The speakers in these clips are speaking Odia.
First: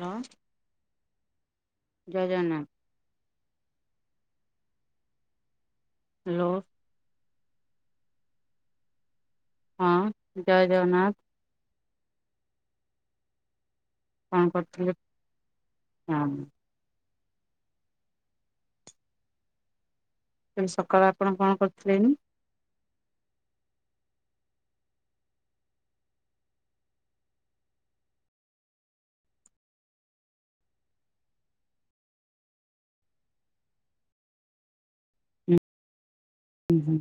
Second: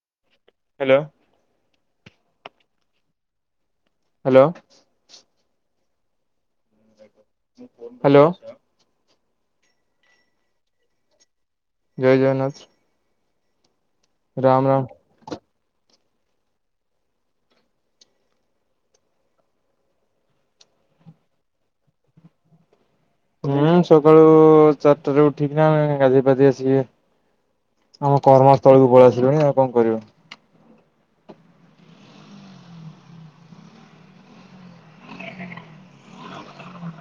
ହ୍ୟାଲୋ ହ୍ୟାଲୋ ଜୟ ଜଗନ୍ନାଥ। ହ୍ୟାଲୋ। ହ୍ୟାଲୋ। ହ୍ୟାଲୋ। ହଁ ଜୟ ଜଗନ୍ନାଥ। ଜୟ ଜଗନ୍ନାଥ। କଣ ରାମ ରାମ କରଥିଲି ହଁ? ହେ ସକାଳେ ଆପଣ କଣ କରୁଥିଲେନି? ହୁଁ ସକାଳୁ ଚାରିଟାରେ ଉଠିକି ନା ଗାଧେଇ ଫାଧ ଆସିକି ଆମ କର୍ମସ୍ଥଳକୁ ପଳେଇ ଆସିଲୁଣି ଆଉ କଣ କରିବ। ହଁ ହଁ ହଁ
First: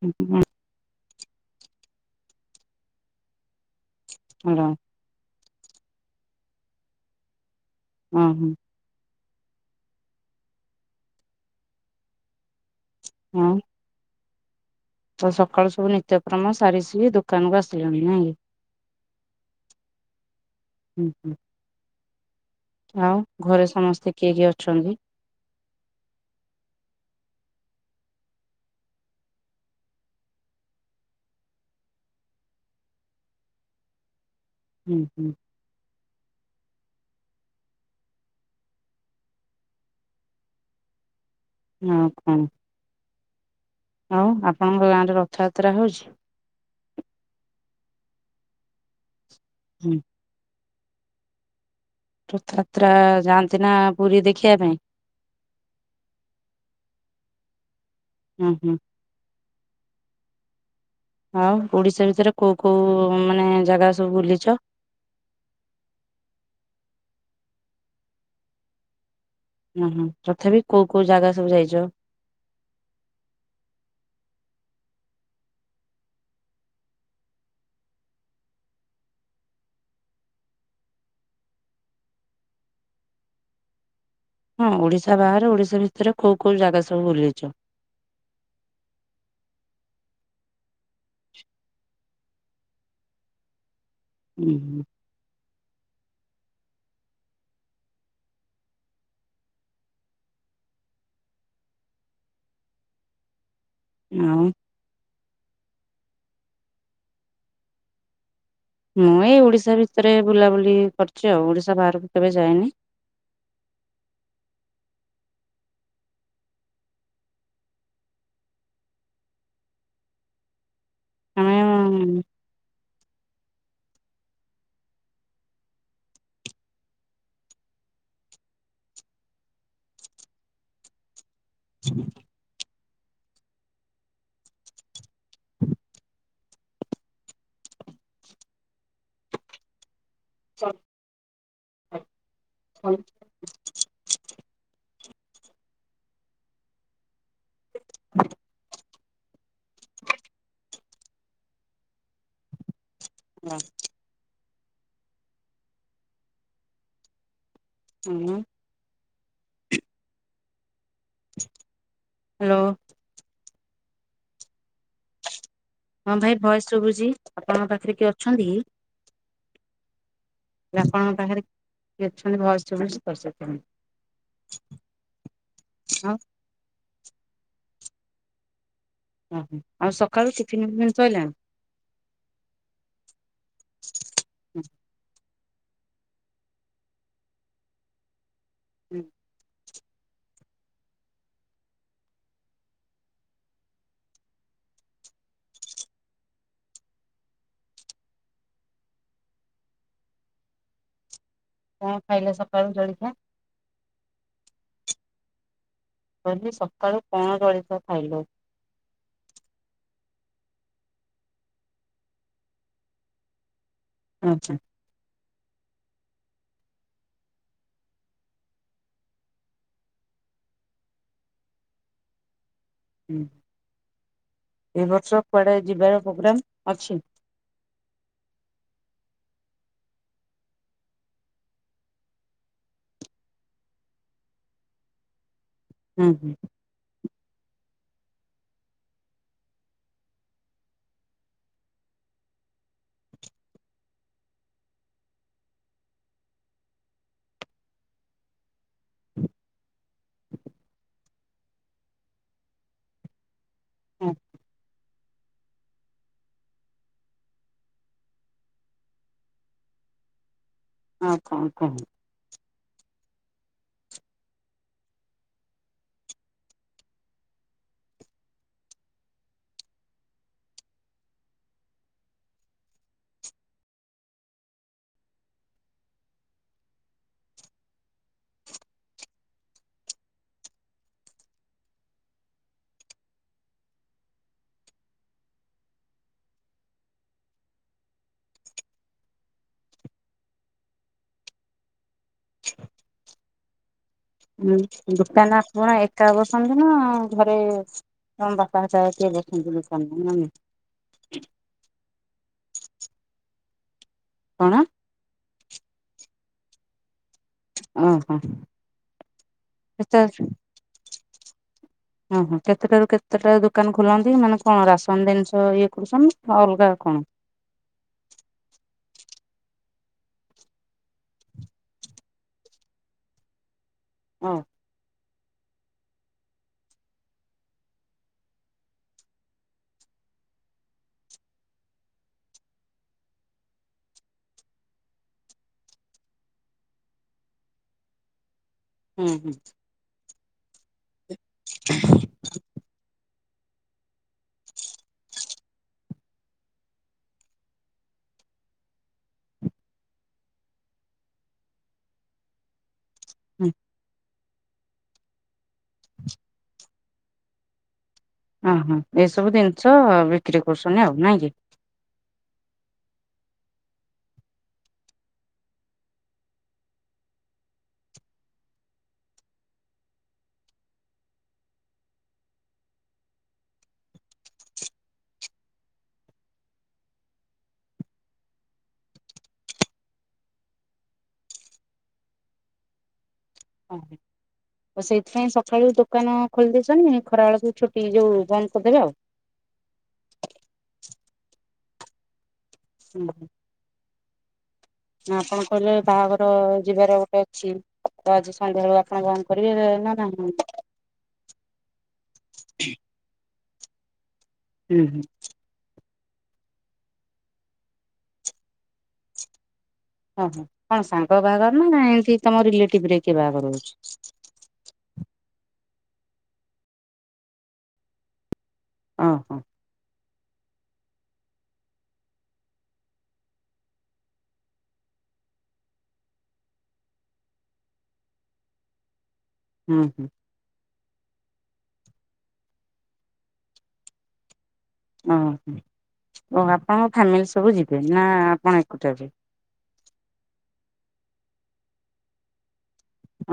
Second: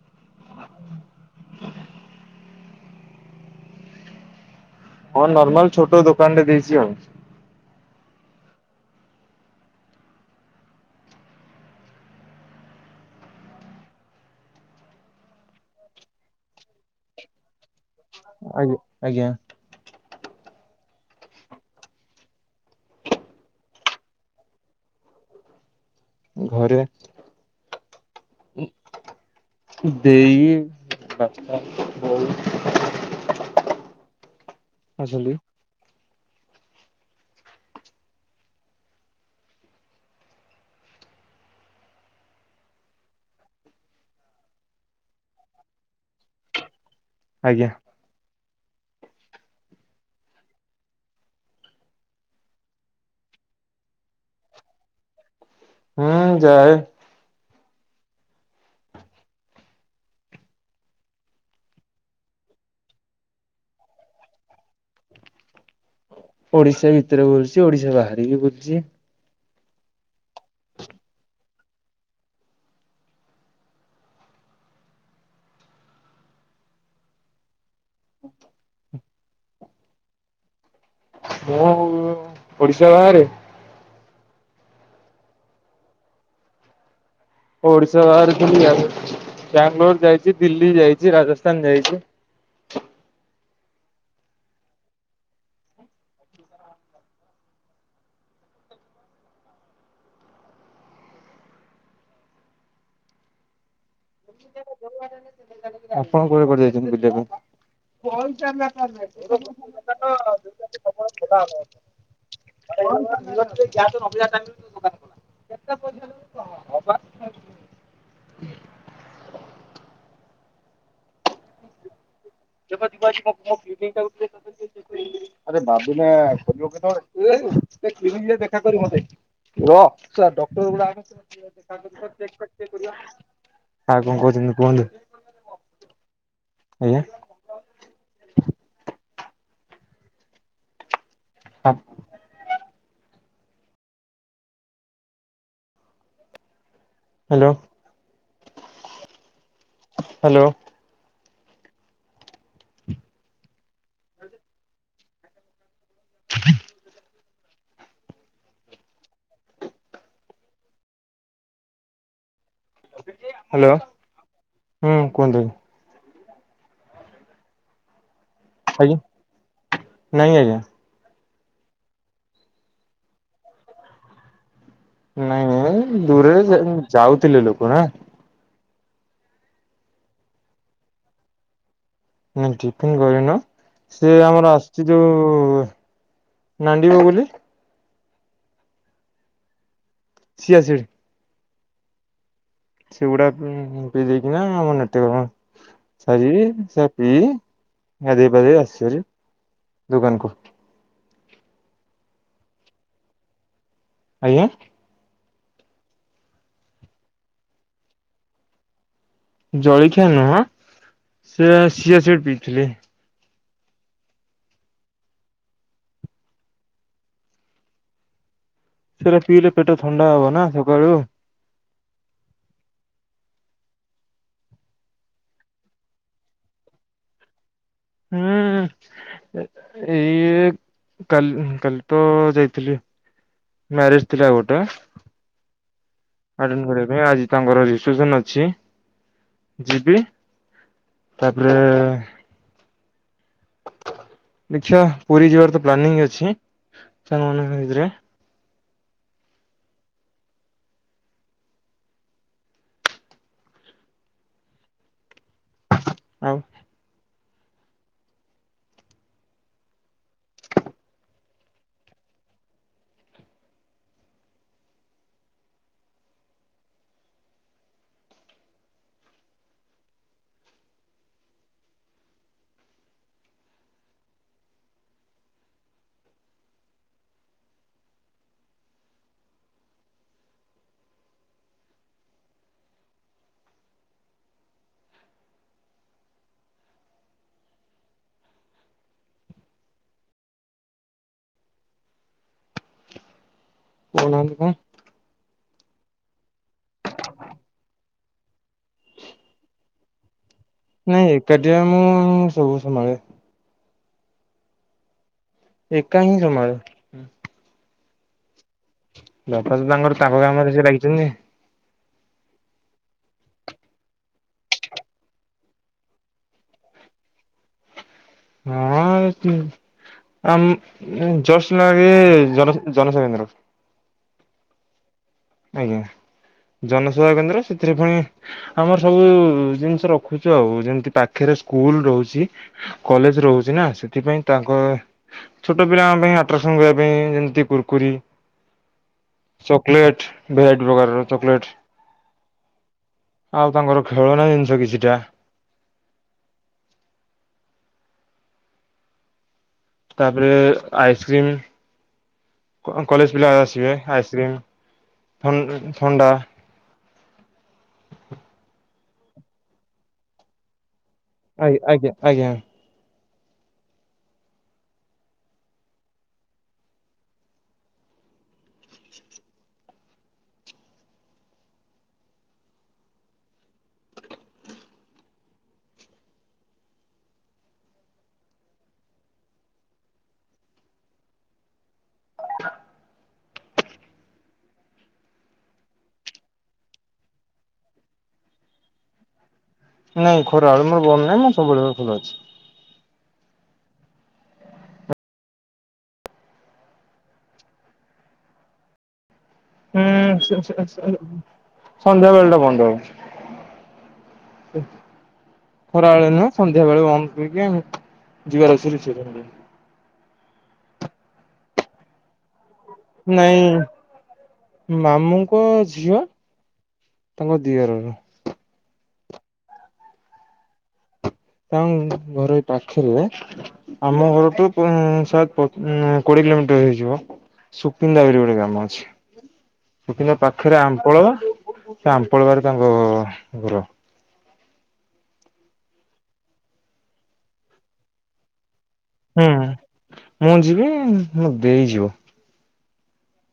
ହଁ ହଁ। ହ। ହ। ହଁ ନର୍ମାଲ ଛୋଟ ଦୋକାନ ରେ ଦେଇଛି ଆଉ। ହଁ ହଁ। ହଁ। ଆଉ ସକାଳୁ ସବୁ ନିତ୍ୟକ୍ରମ ସାରି ସି ଦୋକାନକୁୁ ଆସୁ ଆଜ୍ଞା, ଆଜ୍ଞା। ହୁଁ ହୁଁ। ଆଉ ଘରେ ସମସ୍ତେ କିଏ କିଏ ଅଛନ୍ତି? ଘରେ ଦେଇ, ବାପା, ବୋଉ ହୁଁ ହୁଁ। ଅଛନ୍ତି ହଁ କଣ? ହଉ ଆପଣଙ୍କ ଗାଁରେ ରଥଯାତ୍ରା ହଉଛି? ଆଜ୍ଞା। ହୁଁ। ରଥଯାତ୍ରା ଯାଆନ୍ତି ନା ପୁରୀ ଦେଖିବା ପାଇଁ? ହୁଁ ଯାଏ। ହୁଁ ହୁଁ। ଆଉ ଓଡ଼ିଶା ଭିତରେ କୋଉ କୋଉ ମାନେ ଜାଗା ସବୁ ବୁଲିଛ? [inaudible] ଓଡ଼ିଶା ଭିତରେ ବୁଲୁଛି ଓଡିଶା ବାହାର ବି ବୁଲୁଛି। ହୁଁ ହୁଁ ତଥାପି କୋଉ କୋଉ ଜାଗା ସବୁ ଯାଇଛ? [inaudible] ମୁଁ ଓଡିଶା ବାହାରେ ହଁ ଓଡ଼ିଶା ବାହାରେ ଓଡିଶା ଭିତରେ କୋଉ କୋଉ ଜାଗା ସବୁ? ବୁଲିଛ? ଓଡ଼ିଶା ବାହାରେ ବାଙ୍ଗାଲୋର ଯାଇଛି ଦିଲ୍ଲୀ ଯାଇଛି ରାଜସ୍ଥାନ ଯାଇଛି। ହୁଁ ହୁଁ। ଆଉ। ଆପଣ କୁଆଡ଼େ କୁଆଡ଼େ ଯାଇଛନ୍ତି ବୁଲିବା ପାଇଁ? [unintelligible] ମୁଁ ଏଇ ଓଡିଶା ଭିତରେ ବୁଲାବୁଲି କରିଛି ଆଉ ଓଡିଶା ବାହାରକୁ କେବେ ଯାଇନି। [unintelligible] [inaudible] ଆମେ [inaudible] [inaudible] [unintelligible] ଆଉ କଣ କହୁଛନ୍ତି କୁହନ୍ତୁ? ଆଜ୍ଞା। [unintelligible] [unintelligible] Hello, hello. [unintelligible] ହ୍ୟାଲୋ। ହ୍ୟାଲୋ। ହୁଁ। କୁହନ୍ତୁ। ହଁ ଭାଇ ଭଏସ ଶୁଭୁଛି। ଆପଣଙ୍କ ପାଖରେ କିଏ ଅ ଅ ଆଜ୍ଞା। ନାଇଁ ଆଜ୍ଞା ଆପଣଙ୍କ ପାଖରେ କିଏ ଅଛନ୍ତି ଭଏସ ଶୁଭୁଛି। ନାଇଁ ନାଇଁ ଆଉ ଦୂରରେ ଯାଉଥିଲେ ଲୋକ ନାଁ। ଓହୋ ଆଉ ସକାଳୁ ଟିଫିନ୍ ଫିଫିନ୍ ସରିଲା? ନା ଟିଫିନ କରିନୁ। ସେ ଆମର ଆସୁଛି ଯୋଉ ନାଣ୍ଡି ବଗୁଲୀ। ହୁଁ। ସିଆସିଡ୍ ସେଗୁଡା ଭିଜେଇକିନା ଆମର ନିତ୍ୟକର୍ମ ସାରିବି ସିଆଡେ ଯିବି ଗାଧେଇ ପାଧେଇ କି ଆସିବି। ଦୁକାନକୁ। କଣ ଖାଇଲେ ସକାଳୁ ଜଳଖିଆ? ଆଜ୍ଞା। କହିଲି ସକାଳୁ କଣ ଜଳଖିଆ ଖାଇଲ? ଜଳଖିଆ ନୁହଁ ସିଏ ସିଆସି ପିଇଥିଲି। ଆଚ୍ଛା। ସେଟା ଠିକ୍ ରେ ପେଟ ଥଣ୍ଡା ହବ ନା ସକାଳୁ। ହୁଁ। ଏବ ବର୍ଷ କୁଆଡ଼େ ଯିବାର ପ୍ରୋଗ୍ରାମ ଅଛି? ହୁଁ ଏ-ଏଇ କାଲି କାଲି ତ ଯାଇଥିଲି ମ୍ୟାରେଜ ଥିଲା ଆଉ ଗୋଟେ। ହୁଁ ଆଟେଣ୍ଡ କରିବା ପାଇଁ ଆଜି ତାଙ୍କର ରି ସେପ୍ସନ ଅଛି ଯିବି ତାପରେ ଦେଖିଆ ପୁରୀ ଯିବାର ତ ପ୍ଲାନିଂ ଅଛି ସାଙ୍ଗ ମଙ୍କ ଭିତରେ। ହଁ। ଆଉ ଆଉ କଣ କହ? କହୁନାହାନ୍ତି କଣ ଉଁ ଗୁପ୍ତା ନା କଣ ଏକା ବସନ୍ତି ନା ଘରେ ତମ ବାପା ହେରିକା କିଏ ବସନ୍ତି ଲୋକାନ ନା ନାହିଁ? ନାଇଁ ଏକାଠିଆ ମୁଁ ସବୁ ସମ୍ଭାଳେ। କଣ? ଏକା ହିଁ ସମ୍ଭାଳେ। ଓ ହୋ। ବାପା ତ ତାଙ୍କର ତାପ କାମରେ ସିଏ ଲାଗିଛନ୍ତି। ଓହୋ କେତେଟାରୁ କେତେଟା ଦୋକାନ ଖୋଲନ୍ତି ମାନେ କଣ ରାସନ ଜିନିଷ ଇଏ କରୁଚନ୍ତି ନା ଅଲଗା କଣ? ହଁ ସିଏ ଆମ୍ ଜସ୍ନାବ ଇଏ ଜନସେବା କେନ୍ଦ୍ର। ଅଂ ଆଜ୍ଞା। ଜନସେବା କେନ୍ଦ୍ର ସେଥିରେ ଫୁଣି ଆମର ସବୁ ଜିନିଷ ରଖୁଚୁ ଆଉ ଯେମିତି ପାଖରେ ସ୍କୁଲ ରହୁଚି କଲେଜ ରହୁଚି ନା ସେଥିପାଇଁ ତାଙ୍କ ଛୋଟ ପିଲାଙ୍କ ପାଇଁ ଆ ପସନ୍ଦ କରିବା ପାଇଁ ଯେମିତି କୁରକୁରି ହୁଁ ହୁଁ। ଚକୋଲେଟ ଭେରାଇଟ୍ ପ୍ରକାରର ଚକଲେଟ ଆଉ ତାଙ୍କର ଖେଳନା ଜିନିଷ କିଛିଟା ତାପରେ ଆଇସ୍କ୍ରିମ କଲେଜ ପିଲା ଆସିବେ ଆଇସ୍କ୍ରିମ ଥ ଥଣ୍ଡା ଓହୋ ଏଇସବୁ ଜିନିଷ ବିକ୍ରି କରୁଛନ୍ତି ଆଉ। ନାଇଁ କି? ଆଜ୍ଞା -ଆଜ୍ଞା - ଆଜ୍ଞା। ହ ଓ ହୁଁ। ଆଉ ସେଇଥିପାଇଁ ସକାଳୁ ଦୋକାନ ଖୋଲିଦେଇଛନ୍ତି। ଖରା ବେଳକୁ ଛୁଟି ଯୋଉ ବନ୍ଦ କରିଦେବେ ଆଉ। ନାଇଁ ଖରାବେଳେ ମୋର ବନ୍ଦ ନାହିଁ ମୋର ସବୁବେଳେ ଖୋଲା ଅଛି। ହୁଁ ହୁଁ। ନା ଆପଣ କହିଲେ ବାହାଘର ଯିବାର ଗୋଟେ ଅଛି ତ ଆଜି ସନ୍ଧ୍ୟା ବେଳୁ ଆପଣ କ ହୁଁ ସ -ସ -ସ ସନ୍ଧ୍ୟାବେଳଟା ବନ୍ଦ ହବ। ହୁଁ ହୁଁ। ଖରାବେଳେ ନୁହେଁ ସନ୍ଧ୍ୟାବେଳେ ବନ୍ଦ କରିକି ଯିବାର ଅଛି ରିସେପସନ୍ କୁ। ଓହୋ କଣ ସାଙ୍ଗ ବାହାଘର ନା ଏମତି ତମ ରିଲେ ନାଇଁ ମାମୁଁଙ୍କ ଝିଅ ତାଙ୍କ ଦିଅରର। ହଁ ହଁ। ତାଙ୍କ ଘର ଏଇ ପାଖରେ ଆମ ଘରଠୁ ପୁଣି ଶହେ ଉଁ କୋଡିଏ କିଲୋମିଟର ହେଇଯିବ ସୁକିନ୍ଦା ବୋଲି ଗୋଟେ ଗ୍ରାମ ଅଛି, ହୁଁ ହୁଁ ସୁକିନ୍ଦା ପାଖରେ ଆ [unintelligible] ଆମ୍ପଳରା ତାଙ୍କ ଘର। ଓ ହୋ ଆପଣଙ୍କ ଫ୍ୟାମିଲି ସବୁ ଯିବେ ନା ଆପଣ ଏକୁଟିଆ ଯିବେ? ହୁଁ ମୁଁ ଯିବି ମୋ ଦେଇ ଯିବ।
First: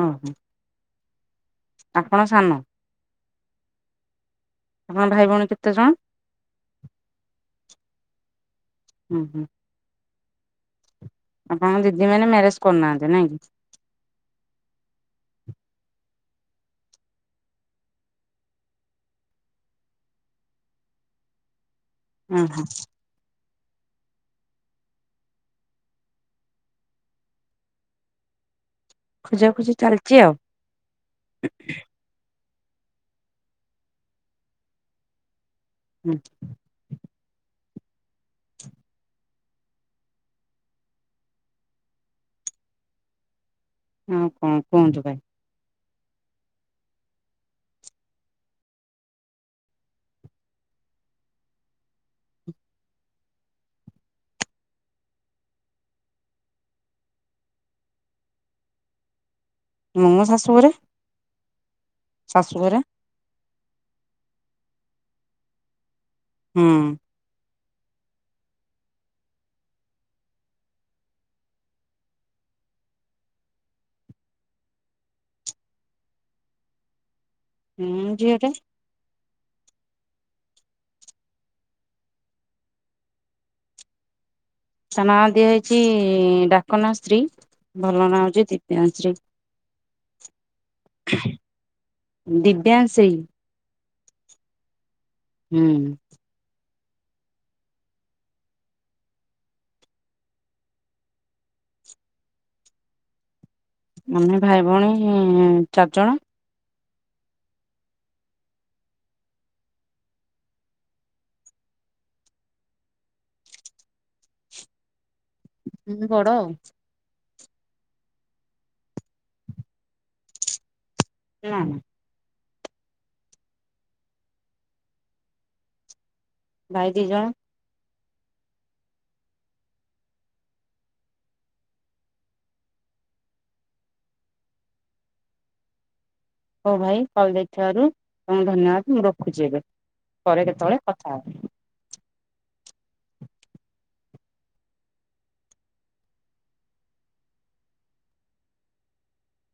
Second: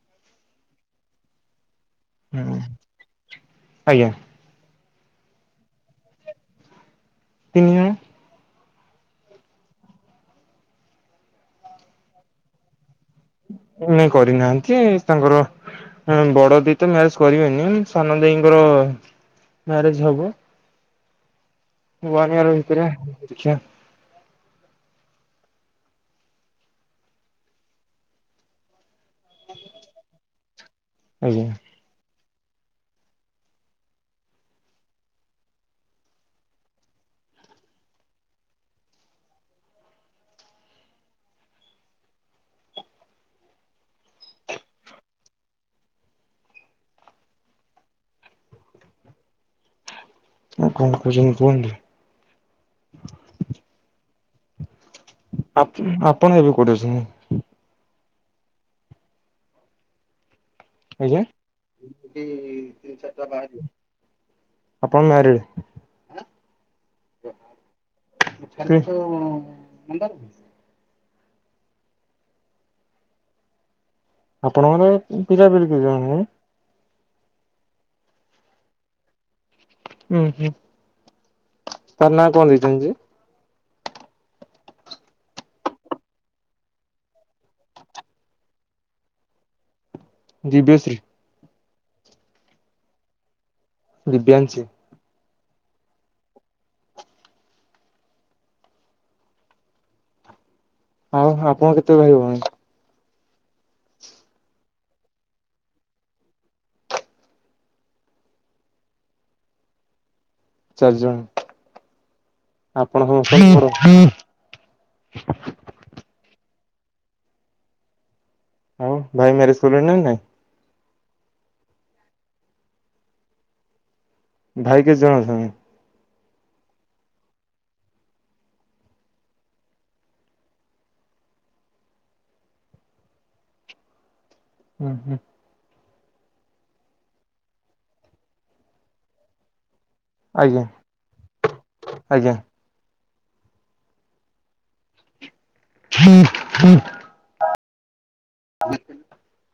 ହ ହୋ। ହୁଁ ଆଜ୍ଞା। ହଁ ଭାଇ ଭଉଣୀ କେତେ ଜଣ? ତିନି ଜଣ। ହୁଁ ହୁଁ। ଆପଣଙ୍କ ଦିଦି ମାନେ ମ୍ୟାରେଜ କରୁନାହାନ୍ତି ନାଇଁ କି? ନାଇଁ କରିନାହାନ୍ତି ତାଙ୍କର ହଁ ବଡ ଦିଦି ତ ମ୍ୟାରେଜ କରିବେନି ସାନ ଦେଇଙ୍କର ମ୍ୟାରେଜ ହବ। ଓହୋ [unintelligible] ଦେଖିଆ। ଖୋଜାଖୋଜି ଚାଲିଛି ଆଉ। ଆଜ୍ଞା। ହୁଁ। ହଁ କଣ କୁହନ୍ତୁ ଭାଇ? ଆଉ କଣ କରୁଛନ୍ତି କୁହନ୍ତୁ? ଆପ୍ ଆପଣ ଏବେ କୋଉଠି ଅଛନ୍ତି? ମୁଁ ମୋ ଶାଶୁଘରେ। ଆଜ୍ଞା ଆପଣ ମ୍ୟାରେଡ। ହୁଁ [unintelligible] ଆପଣଙ୍କର ପିଲା ପିଲି କେଇଜଣ [unintelligible] ହୁଁ ଝିଅଟା। ହୁଁ ହୁଁ ତାର ନାଁ କଣ ଦେଇଚନ୍ତି ଯେ ତା ନାଁ ଦିଆ ହେଇଛି ଡାକ ନା ଶ୍ରୀ ଭଲ ନାଁ ହଉଛି ଦିବ୍ୟାଂଶି। ଦିବ୍ୟ ଶ୍ରୀ। ଦିବ୍ୟାଂଶି। ଦିବ୍ୟାଂଶି। ହୁଁ। ହଁ ହଁ ଆପଣ କେତେ ଭାଇ ଭଉଣୀ। ଆମେ ଭାଇ ଭଉଣୀ ଚାରିଜଣ। ଚାରି ଜଣ ଆପଣ ସମସ୍ତର। ହୁଁ ବଡ ଆଉ। ହଉ ଭାଇ ମ୍ୟାରେଜ୍ କଲେଣି ନା ନାଇଁ। ନା ନା। ଭାଇ କେତେ ଜଣ ଅଛନ୍ତି। ଭାଇ ଦିଜଣ। ଉଁ ହୁଁ। ହୋଉ ଭାଇ କଲ୍ ଯାଇଥିବାରୁ ତମକୁ ଧନ୍ୟବାଦ୍ ମୁଁ ରଖୁଛି ଏବେ। ପରେ ଆଜ୍ଞା କେତେବେଳେ କଥା ହେବ। ଆଜ୍ଞା। [inaudible] [unintelligible]